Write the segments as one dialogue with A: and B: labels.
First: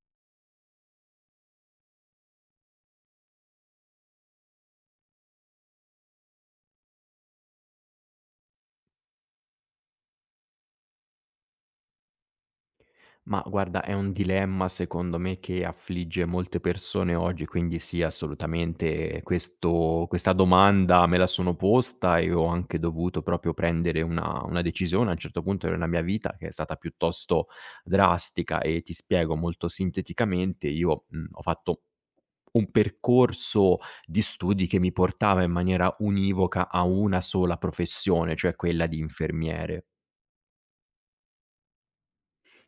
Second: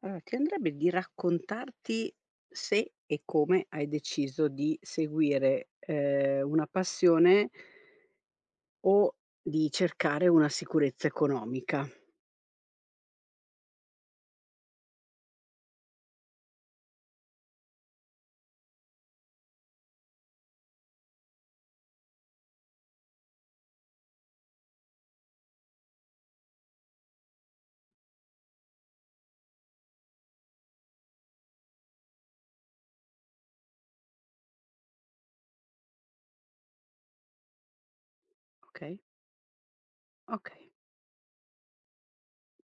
A: Allora, ti andrebbe di raccontarti se e come hai deciso di seguire, una passione o di cercare una sicurezza economica,
B: Ma guarda, è un dilemma secondo me che affligge molte persone oggi, quindi sì, assolutamente questo questa domanda me la sono posta e ho anche dovuto proprio prendere una decisione a un certo punto nella mia vita che è stata piuttosto drastica e ti spiego molto sinteticamente. Io, ho fatto un percorso di studi che mi portava in maniera univoca a una sola professione, cioè quella di
A: okay?
B: infermiere.
A: Okay,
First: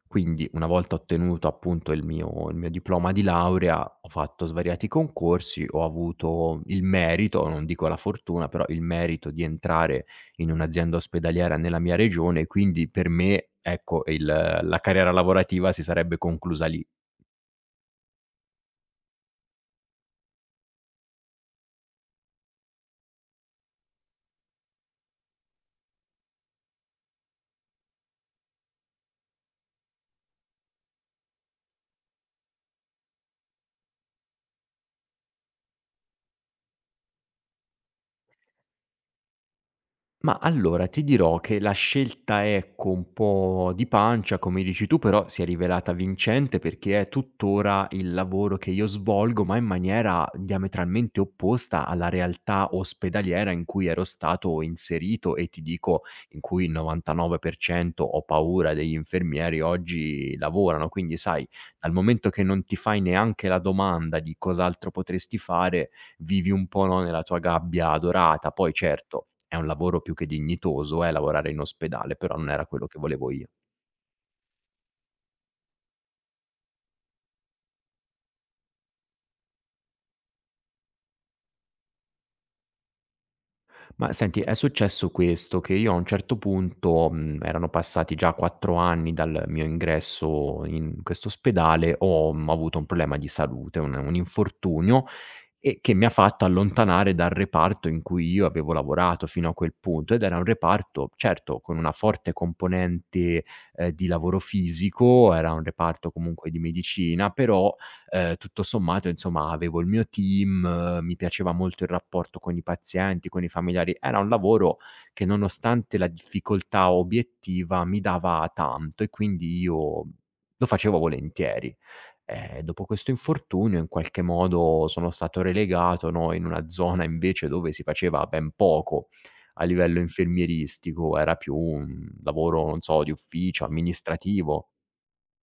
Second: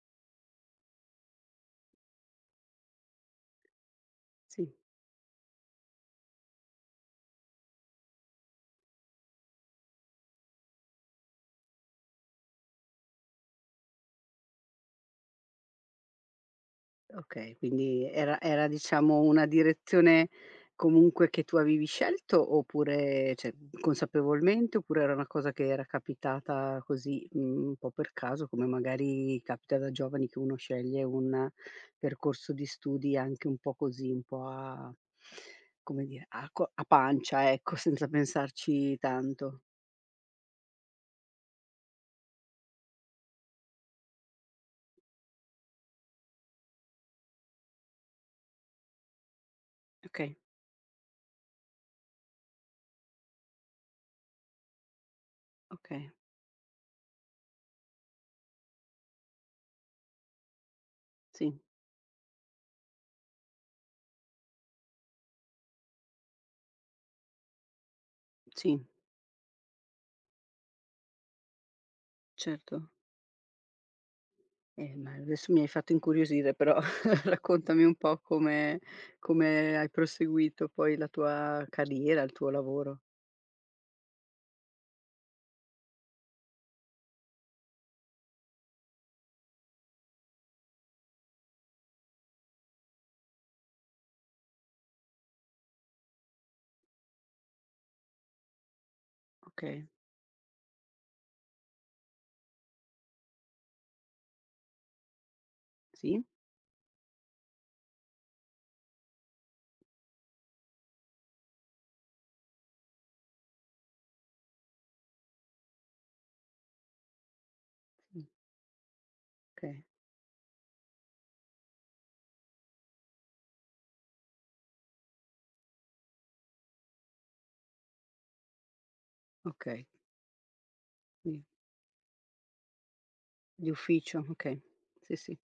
B: Quindi una volta ottenuto appunto il mio diploma di laurea, ho fatto
A: sì.
B: svariati concorsi, ho avuto il merito, non dico la fortuna, però il merito di entrare in un'azienda ospedaliera nella mia regione, quindi per me, ecco, il la carriera lavorativa si sarebbe conclusa lì.
A: Okay, quindi era diciamo una direzione comunque che tu avevi scelto oppure cioè, consapevolmente, oppure era una cosa che era capitata così, un po' per caso, come magari capita da giovani che uno sceglie un percorso di studi anche un po' così, un po' a come dire, a pancia ecco, senza pensarci tanto.
B: Ma allora ti dirò che la scelta, ecco, un po' di pancia, come dici tu, però si è rivelata vincente perché è tuttora il lavoro che io svolgo, ma in maniera
A: Okay,
B: diametralmente opposta alla realtà ospedaliera in cui ero stato inserito e ti dico
A: okay,
B: in cui il 99% ho paura degli infermieri oggi lavorano. Quindi, sai,
A: sì,
B: dal momento che non ti fai neanche la domanda di cos'altro potresti fare, vivi un po', no, nella tua gabbia dorata. Poi
A: sì,
B: certo è un lavoro più che dignitoso, è lavorare in ospedale, però non era quello
A: certo.
B: che volevo io.
A: Ma adesso mi hai fatto incuriosire però, raccontami un po' come hai proseguito poi la tua carriera, il tuo lavoro.
B: Ma senti, è successo questo, che io a un certo punto, erano passati già 4 anni dal mio ingresso in quest'ospedale, ho, avuto un problema di salute, un infortunio, e che mi ha fatto allontanare dal reparto in cui io avevo lavorato fino a quel
A: Okay,
B: punto, ed era un reparto, certo, con una forte componente, di lavoro fisico, era un reparto
A: sì?
B: comunque di medicina. Però tutto sommato insomma avevo il mio team, mi piaceva molto il rapporto con i pazienti, con i familiari. Era un lavoro che nonostante la difficoltà obiettiva mi
A: Mh,
B: dava tanto e quindi
A: okay,
B: io lo facevo volentieri. Dopo questo infortunio in qualche modo sono stato relegato, no, in una zona invece dove si faceva ben poco a
A: okay,
B: livello infermieristico, era
A: di
B: più un lavoro, non so, di ufficio,
A: di ufficio, okay.
B: amministrativo.
A: Sì, sì.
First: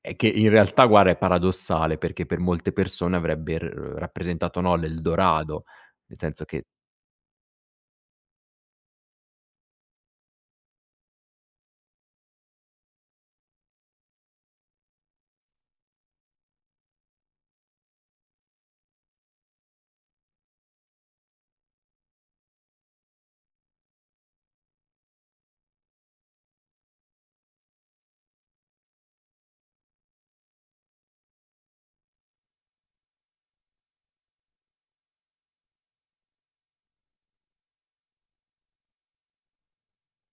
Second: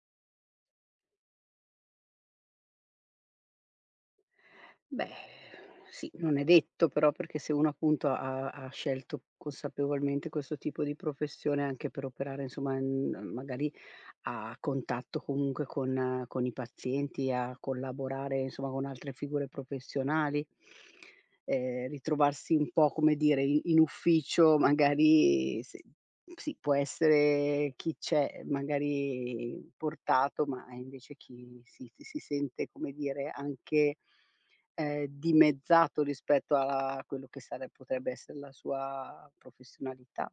B: Che in realtà guarda è paradossale, perché per molte persone avrebbe r rappresentato, no,
A: Beh,
B: l'Eldorado,
A: sì,
B: nel
A: non
B: senso
A: è
B: che.
A: detto però, perché se uno appunto ha scelto consapevolmente questo tipo di professione anche per operare insomma, magari a contatto comunque con i pazienti, a collaborare insomma con altre figure professionali, ritrovarsi un po', come dire, i in ufficio magari se sì, può essere chi c'è magari portato, ma invece chi si sente, come dire, anche dimezzato rispetto a quello che sare potrebbe essere la sua professionalità.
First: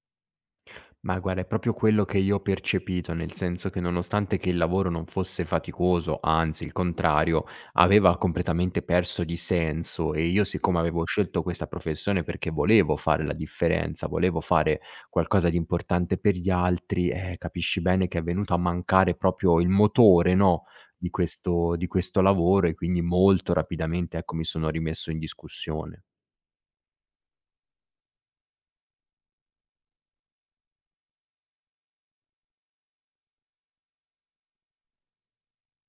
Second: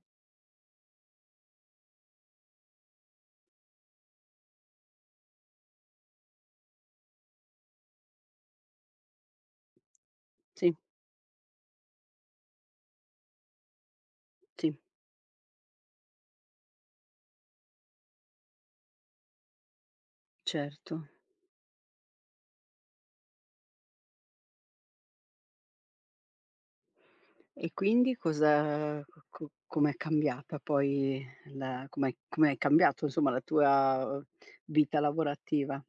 B: Ma guarda, è proprio quello che io ho percepito, nel senso che nonostante che il lavoro non fosse faticoso, anzi il contrario, aveva completamente perso di senso e io
A: Sì,
B: siccome avevo scelto questa professione perché volevo fare la differenza, volevo
A: sì.
B: fare qualcosa di importante per gli altri, capisci bene che è venuto a mancare proprio il motore, no,
A: Certo.
B: di questo lavoro e quindi molto rapidamente, ecco, mi sono rimesso in discussione.
A: E quindi cosa co co com'è cambiata poi la com'è cambiato insomma la tua vita lavorativa?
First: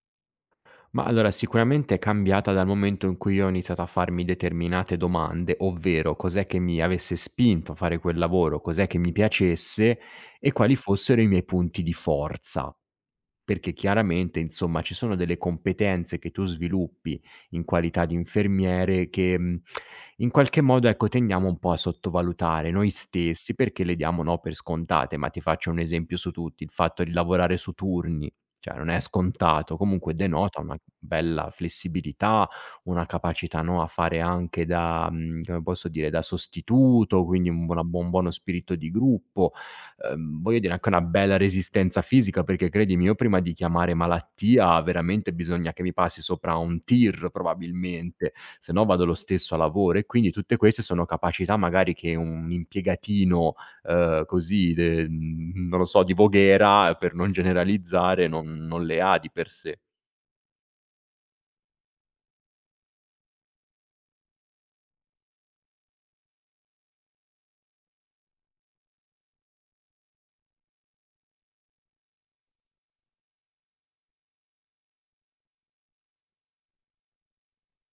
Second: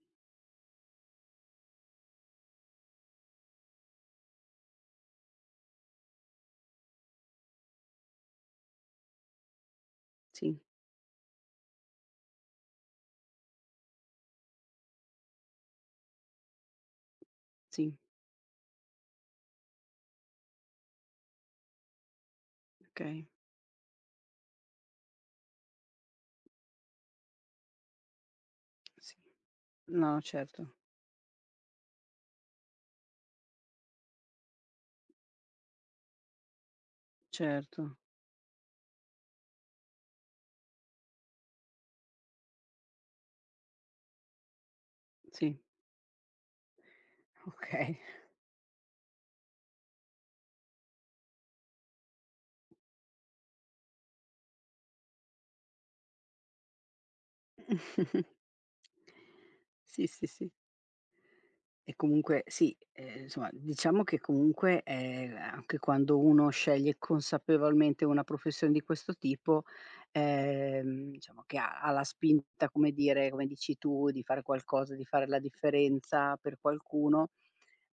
B: Ma allora sicuramente è cambiata dal momento in cui io ho iniziato a farmi determinate domande, ovvero cos'è che mi avesse spinto a fare quel lavoro, cos'è che mi piacesse e
A: Sì,
B: quali fossero i miei punti di forza. Perché chiaramente, insomma, ci sono delle competenze che tu sviluppi in
A: sì,
B: qualità di infermiere che, in qualche modo, ecco, tendiamo un po' a sottovalutare noi
A: okay.
B: stessi perché le diamo, no, per scontate, ma ti faccio un esempio su tutti: il fatto di lavorare su turni, cioè non è
A: Sì.
B: scontato, comunque
A: No,
B: denota
A: certo,
B: una bella flessibilità, una capacità, no, a fare anche da come posso dire, da sostituto, quindi un buona
A: certo,
B: buon un buono spirito di gruppo. Voglio dire anche una bella resistenza fisica, perché credimi io prima di chiamare malattia veramente
A: sì.
B: bisogna che mi passi sopra un tir
A: Okay.
B: probabilmente, se no vado lo stesso a lavoro e quindi tutte queste sono capacità magari che un impiegatino, così non lo so, di Voghera, per non generalizzare, non le ha di per sé.
A: Sì, sì, sì. E comunque sì, insomma diciamo che comunque, anche quando uno sceglie consapevolmente una professione di questo tipo, diciamo che ha la spinta, come dire, come dici tu, di fare qualcosa, di fare la differenza per qualcuno,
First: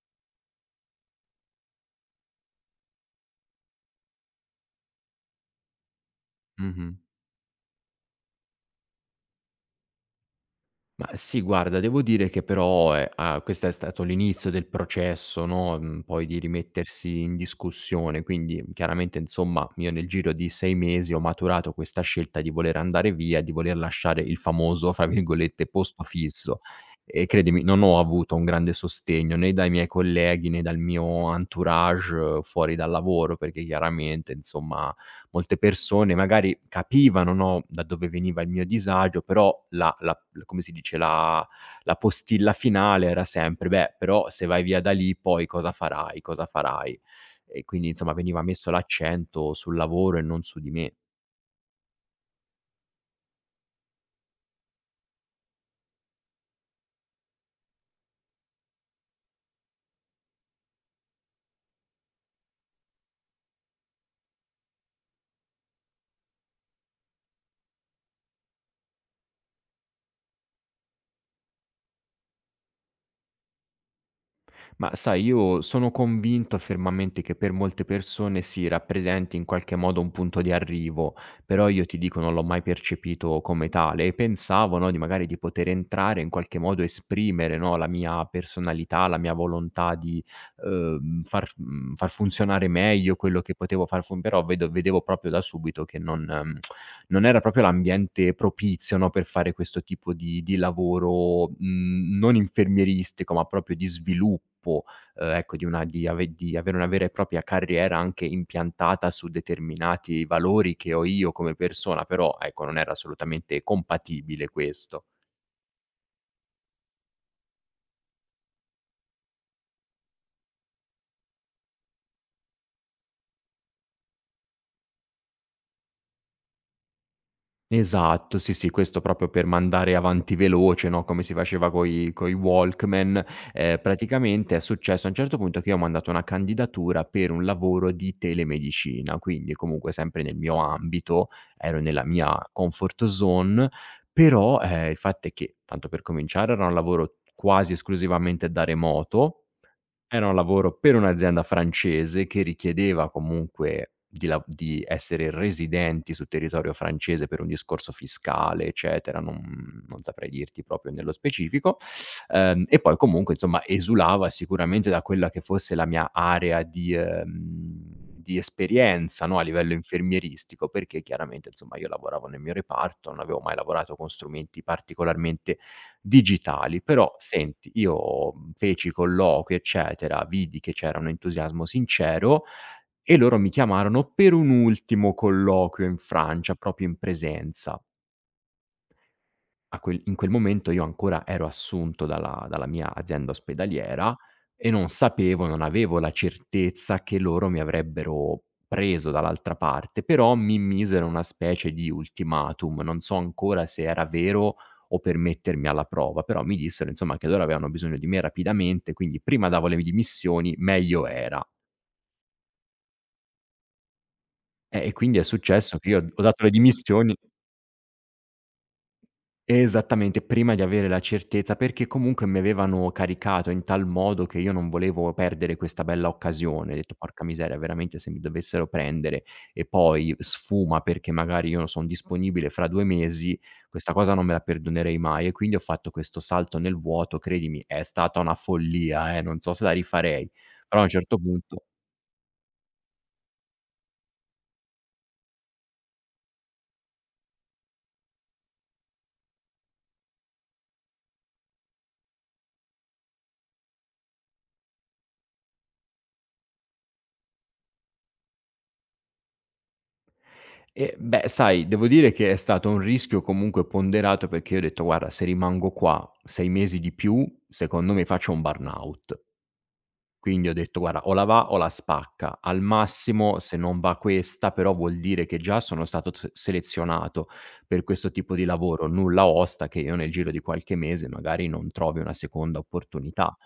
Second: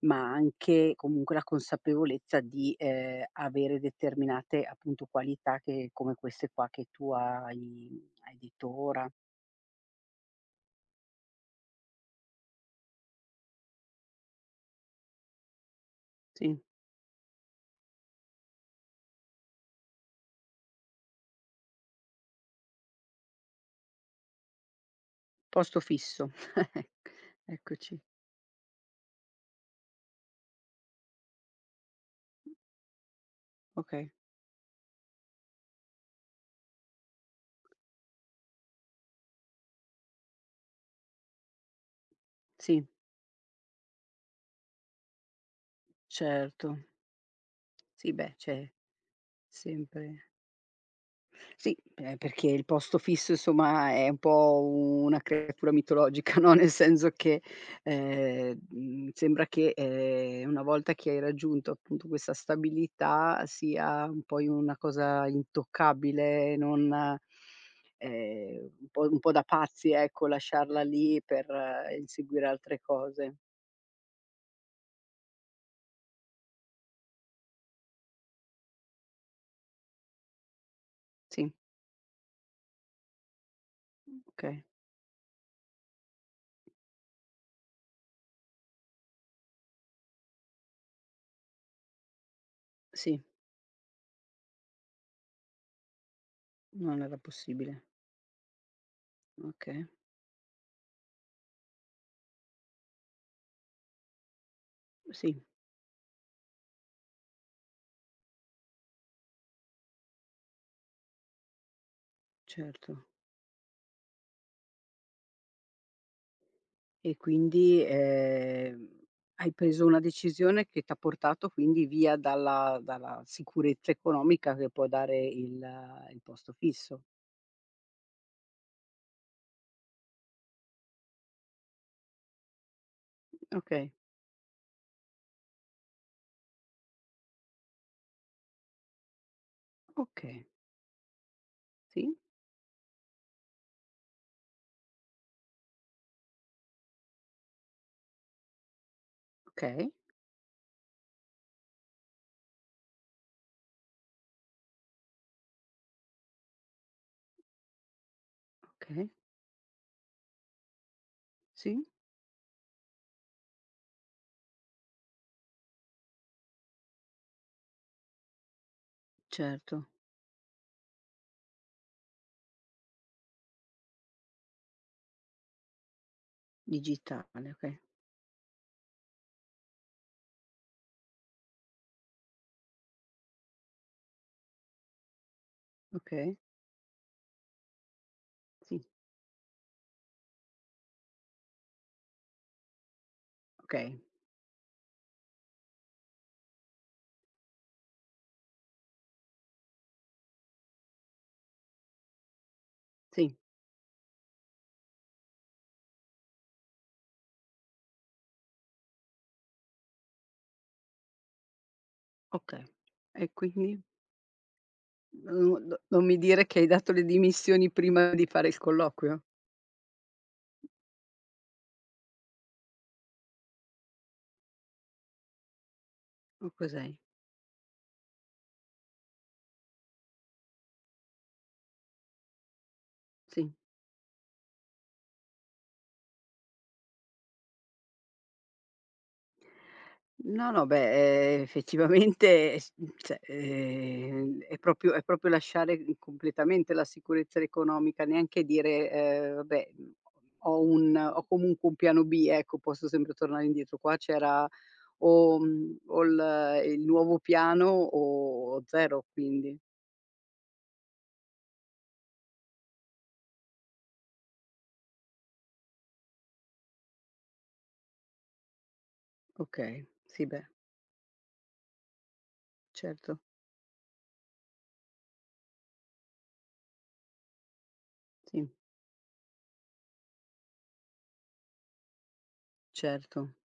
A: ma anche comunque la consapevolezza di, avere determinate appunto qualità che come queste qua che
B: Mh-mh.
A: tu hai detto ora.
B: Ma sì, guarda, devo dire che però, questo è stato l'inizio del processo, no, poi di
A: Sì,
B: rimettersi in discussione, quindi chiaramente insomma io nel giro di 6 mesi ho maturato questa scelta di voler andare via, di voler lasciare il famoso, fra virgolette,
A: posto
B: "posto
A: fisso.
B: fisso" e credimi non ho
A: Eccoci.
B: avuto un grande sostegno né dai miei colleghi né dal mio entourage fuori dal lavoro, perché
A: Okay,
B: chiaramente insomma molte persone magari capivano, no, da dove veniva il mio disagio, però la la l come si dice, la postilla
A: sì.
B: finale era sempre: "Beh, però se vai via da lì poi cosa farai, cosa
A: Certo.
B: farai?" E quindi, insomma,
A: Sì, beh,
B: veniva messo
A: c'è
B: l'accento sul lavoro e
A: sempre
B: non su di me.
A: sì, perché il posto fisso insomma è un po' una creatura mitologica, no, nel senso che, sembra che, una volta che hai raggiunto appunto questa stabilità sia un poi una cosa intoccabile, non un po' un po' da pazzi ecco, lasciarla lì per inseguire altre cose.
B: Ma sai, io sono convinto fermamente che per molte persone si rappresenti in qualche modo un punto di arrivo,
A: Sì,
B: però io ti dico non l'ho mai percepito come tale e
A: okay.
B: pensavo, no, di magari di poter entrare in qualche modo esprimere, no, la mia personalità, la mia volontà di far, far funzionare meglio
A: Sì,
B: quello che potevo far funzionare, però vedevo proprio da subito che non,
A: non era
B: non era proprio
A: possibile.
B: l'ambiente propizio, no, per fare questo
A: Okay,
B: tipo di lavoro, non infermieristico, ma proprio di sviluppo,
A: sì.
B: ecco, di avere una vera e propria carriera anche impiantata su determinati valori che ho io come persona, però ecco, non era
A: Certo.
B: assolutamente compatibile questo.
A: E quindi, hai preso una decisione che t'ha portato quindi via dalla sicurezza economica che può dare il posto fisso.
B: Esatto, sì, sì, questo proprio per mandare avanti veloce, no, come si faceva coi Walkman.
A: Okay,
B: Praticamente è successo a un certo punto che io ho mandato una candidatura per un lavoro di telemedicina, quindi comunque sempre nel
A: okay,
B: mio ambito, ero nella
A: sì,
B: mia comfort zone, però, il fatto è che, tanto per cominciare, era un lavoro quasi esclusivamente da remoto.
A: okay,
B: Era un lavoro per un'azienda francese che richiedeva comunque di essere residenti sul territorio francese per un discorso fiscale,
A: okay,
B: eccetera, non saprei dirti proprio nello specifico.
A: sì,
B: E poi comunque insomma esulava sicuramente da quella che fosse la mia area di esperienza, no, a livello
A: certo,
B: infermieristico, perché chiaramente insomma io lavoravo nel mio reparto, non avevo mai lavorato con strumenti particolarmente digitali. Però
A: digitale,
B: senti,
A: okay,
B: io, feci colloqui, eccetera, vidi che c'era un entusiasmo sincero e loro mi chiamarono per un ultimo colloquio in
A: okay,
B: Francia, proprio in presenza.
A: sì,
B: A quel in quel momento io ancora ero assunto dalla mia azienda
A: okay,
B: ospedaliera e non sapevo, non avevo la certezza che loro mi avrebbero preso dall'altra parte, però mi misero una specie di ultimatum, non so
A: sì,
B: ancora se era vero o per mettermi alla prova, però mi dissero insomma che loro avevano bisogno di me rapidamente, quindi prima davo le dimissioni meglio era.
A: okay. E quindi
B: E quindi è
A: no, no,
B: successo che
A: non
B: io
A: mi
B: ho dato
A: dire
B: le
A: che hai dato le
B: dimissioni.
A: dimissioni prima di fare il colloquio?
B: Esattamente, prima di avere la certezza, perché comunque mi avevano caricato in tal modo che io non volevo perdere questa bella
A: O
B: occasione. Ho
A: cos'hai?
B: detto: "Porca miseria, veramente se mi dovessero prendere e poi sfuma perché magari io non son disponibile fra 2 mesi,
A: Sì.
B: questa cosa non me la perdonerei mai". E quindi ho fatto questo salto nel vuoto, credimi, è stata una follia, non so se la rifarei.
A: No, no,
B: Però a un certo
A: beh,
B: punto.
A: effettivamente cioè, è proprio lasciare, completamente la sicurezza economica, neanche dire, "Vabbè, ho comunque un piano B, ecco, posso sempre tornare indietro." Qua c'era o o il nuovo piano o zero, quindi
B: E beh, sai, devo dire che è stato un rischio comunque ponderato perché io ho detto: "Guarda, se rimango qua 6 mesi di più, secondo me faccio un burnout".
A: okay. Sì, beh,
B: Quindi ho detto: "Guarda, o la va o la spacca. Al
A: certo.
B: massimo se non va questa, però vuol dire che già sono stato s selezionato per questo tipo di
A: Sì,
B: lavoro, nulla osta che io nel giro di qualche mese magari non trovi una seconda
A: certo.
B: opportunità".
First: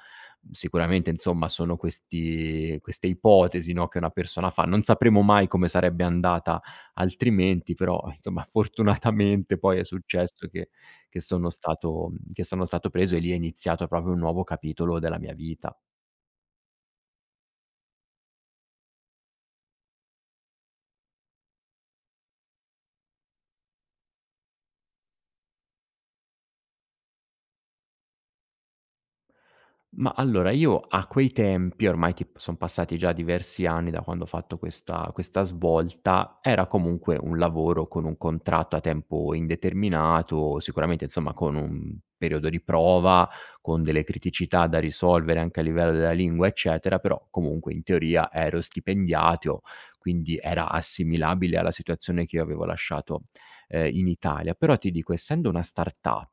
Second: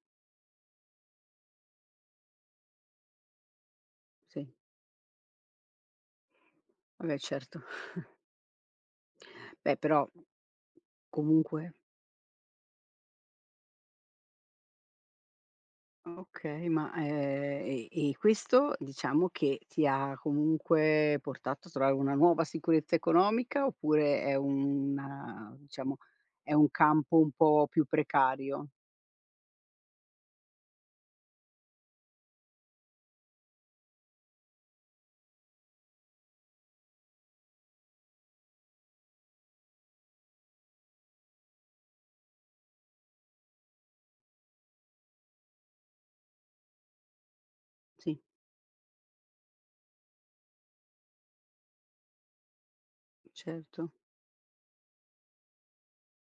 B: Sicuramente insomma sono questi queste ipotesi, no, che una persona
A: Sì.
B: fa. Non sapremo mai come sarebbe andata
A: Vabbè, certo.
B: altrimenti, però insomma fortunatamente
A: Beh,
B: poi è
A: però
B: successo che che sono
A: comunque.
B: stato che sono stato preso e lì è iniziato proprio un nuovo capitolo della mia vita.
A: Okay, ma, e questo diciamo che ti ha comunque portato a trovare una nuova sicurezza economica oppure è una diciamo, è un campo un po' più precario?
B: Ma allora io a quei tempi, ormai ti son passati già diversi anni da quando ho fatto questa svolta, era comunque un lavoro con un contratto a tempo indeterminato, sicuramente insomma con un periodo di prova, con delle criticità da risolvere anche a livello della lingua eccetera, però comunque in
A: Sì,
B: teoria ero stipendiato, quindi era assimilabile alla situazione che io avevo lasciato,
A: certo,
B: in Italia. Però ti dico, essendo una startup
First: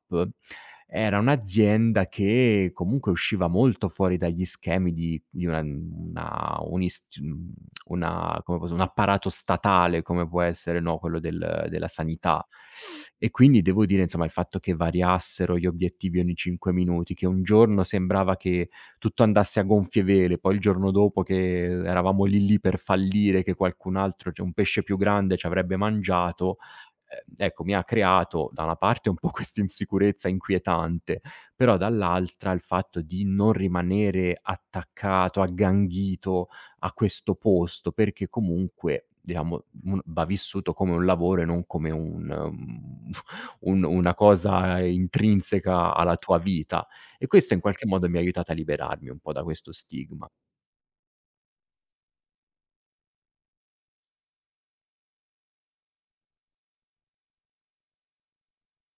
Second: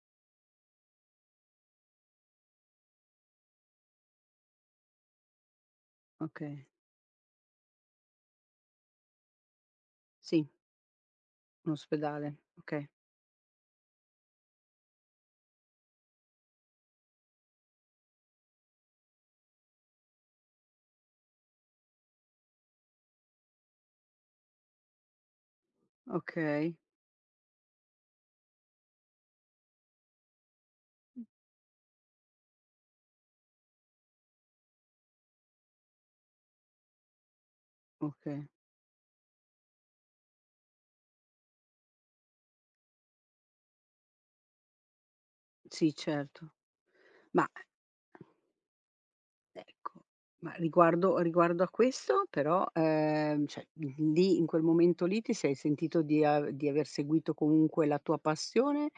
B: era un'azienda che comunque usciva molto fuori dagli schemi di una
A: okay.
B: un'ist mhmm, una come posso un apparato statale come può
A: Sì,
B: essere, no, quello del
A: un
B: della
A: ospedale,
B: sanità.
A: okay.
B: E quindi devo dire, insomma, il fatto che variassero gli obiettivi ogni 5 minuti, che un giorno sembrava che tutto andasse a gonfie vele, poi il giorno dopo che eravamo lì lì per fallire, che qualcun altro cioè un pesce più grande ci avrebbe mangiato.
A: Okay,
B: Ecco, mi ha creato da una parte un po' questa insicurezza inquietante, però dall'altra il fatto di non rimanere attaccato, agganghito a questo posto, perché
A: okay.
B: comunque, diciamo, va vissuto come un lavoro e non come un una cosa intrinseca
A: Sì,
B: alla tua
A: certo.
B: vita. E
A: Ma
B: questo in qualche modo mi ha aiutata a liberarmi un po' da questo
A: Ecco,
B: stigma.
A: ma riguardo a questo però, cioè, lì in quel momento lì ti sei sentito di aver seguito comunque la tua passione,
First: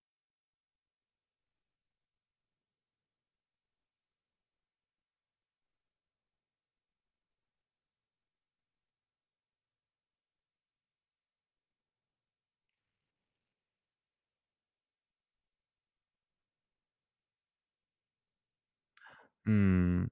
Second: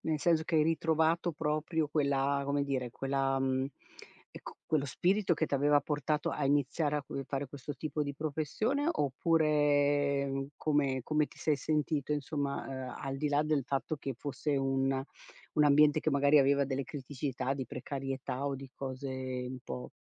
A: nel senso che hai ritrovato proprio quella come dire, quella ecco, quello spirito che t'aveva portato a iniziare a que fare questo tipo di professione, oppure, come ti sei sentito insomma, al di là del fatto che fosse un ambiente che magari aveva delle criticità, di precarietà o di cose un po'
B: Mhmm,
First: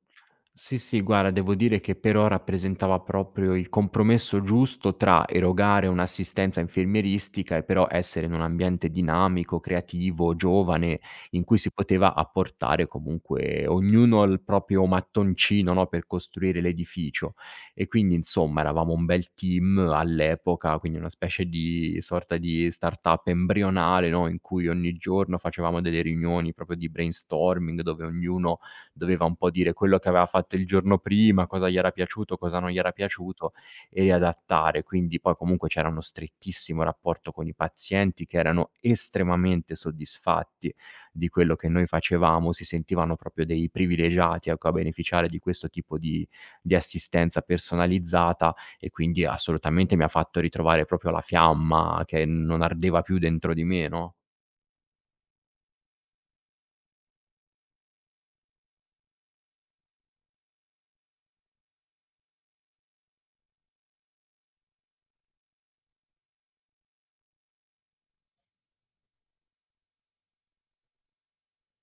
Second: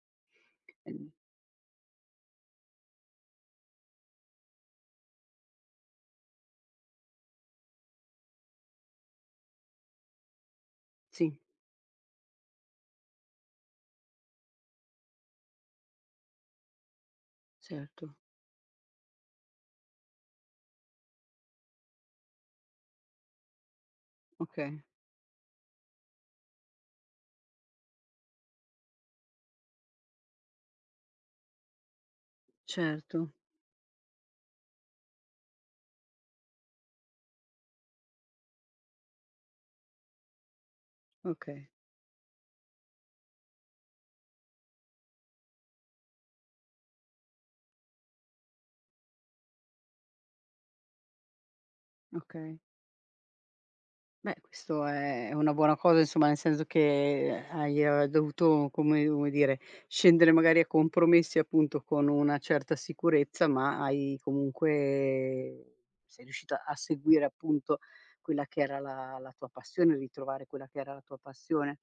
B: sì, sì,
A: Ehm,
B: guarda devo dire che per ora rappresentava proprio il compromesso giusto tra erogare un'assistenza infermieristica e però essere in un ambiente dinamico, creativo, giovane,
A: sì,
B: in cui si poteva apportare comunque ognuno il proprio mattoncino, no, per costruire l'edificio. E quindi
A: certo.
B: insomma eravamo un bel team all'epoca, quindi una specie di sorta di startup embrionale, no, in cui
A: Okay,
B: ogni giorno facevamo delle riunioni proprio di brainstorming dove ognuno doveva un po' dire quello che aveva fatto il giorno prima, cosa gli era piaciuto, cosa non gli era
A: certo.
B: piaciuto e riadattare. Quindi poi comunque c'era uno strettissimo rapporto con i pazienti che erano estremamente soddisfatti di quello che
A: Okay,
B: noi facevamo, si sentivano proprio dei privilegiati, ecco, a beneficiare di questo tipo di assistenza personalizzata e quindi assolutamente mi ha fatto ritrovare proprio la fiamma che
A: okay.
B: non ardeva più dentro di me, no?
A: Beh, questo è una buona cosa, insomma, nel senso che hai, dovuto, come dire, scendere magari a compromessi, appunto, con una certa sicurezza, ma hai comunque sei riuscita a seguire, appunto, quella che era la tua passione, ritrovare quella che era la tua passione.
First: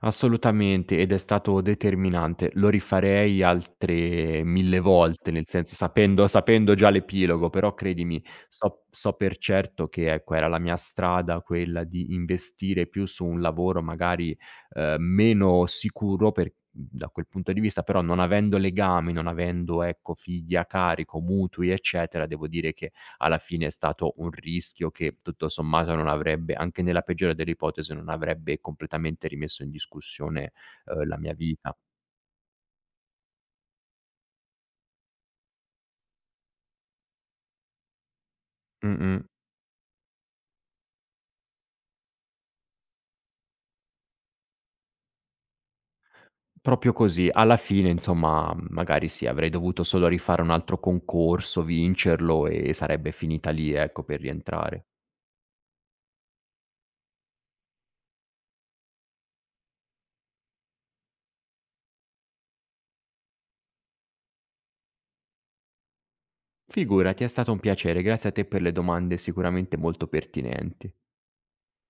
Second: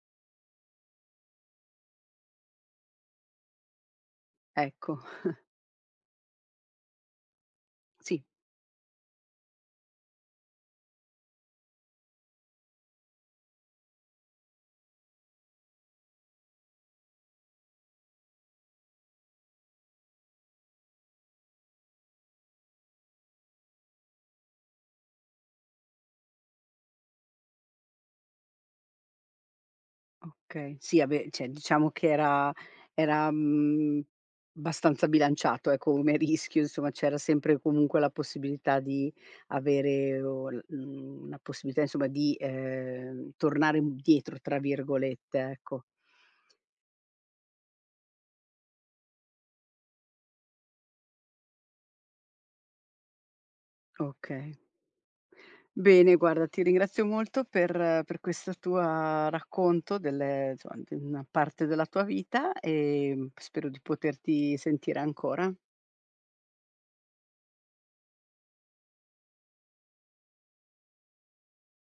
B: Assolutamente, ed è stato determinante. Lo rifarei altre 1000
A: Ecco,
B: volte, nel senso sapendo già l'epilogo, però credimi,
A: sì.
B: so per certo che, ecco, era la mia strada quella di investire più su un lavoro magari, meno sicuro per da quel punto di vista, però non avendo legami, non avendo, ecco, figli a carico, mutui, eccetera, devo dire che alla fine è stato un rischio che tutto sommato non avrebbe anche nella peggiore delle ipotesi, non avrebbe completamente rimesso in discussione,
A: Okay. Sì,
B: la
A: vabbè,
B: mia
A: cioè
B: vita.
A: diciamo che era, abbastanza bilanciato, ecco, come rischio, insomma, c'era sempre comunque la possibilità di
B: Mh-mh.
A: avere una possibilità insomma di, "tornare indietro" tra virgolette, ecco.
B: Proprio così. Alla fine insomma, magari sì, avrei dovuto solo rifare un altro concorso, vincerlo e sarebbe finita lì, ecco, per
A: Okay.
B: rientrare.
A: Bene, guarda, ti ringrazio molto per questa tua racconto delle insomma, di una parte della tua vita e, spero di poterti sentire ancora.
B: Figurati, è stato un piacere. Grazie a te per le domande sicuramente molto pertinenti.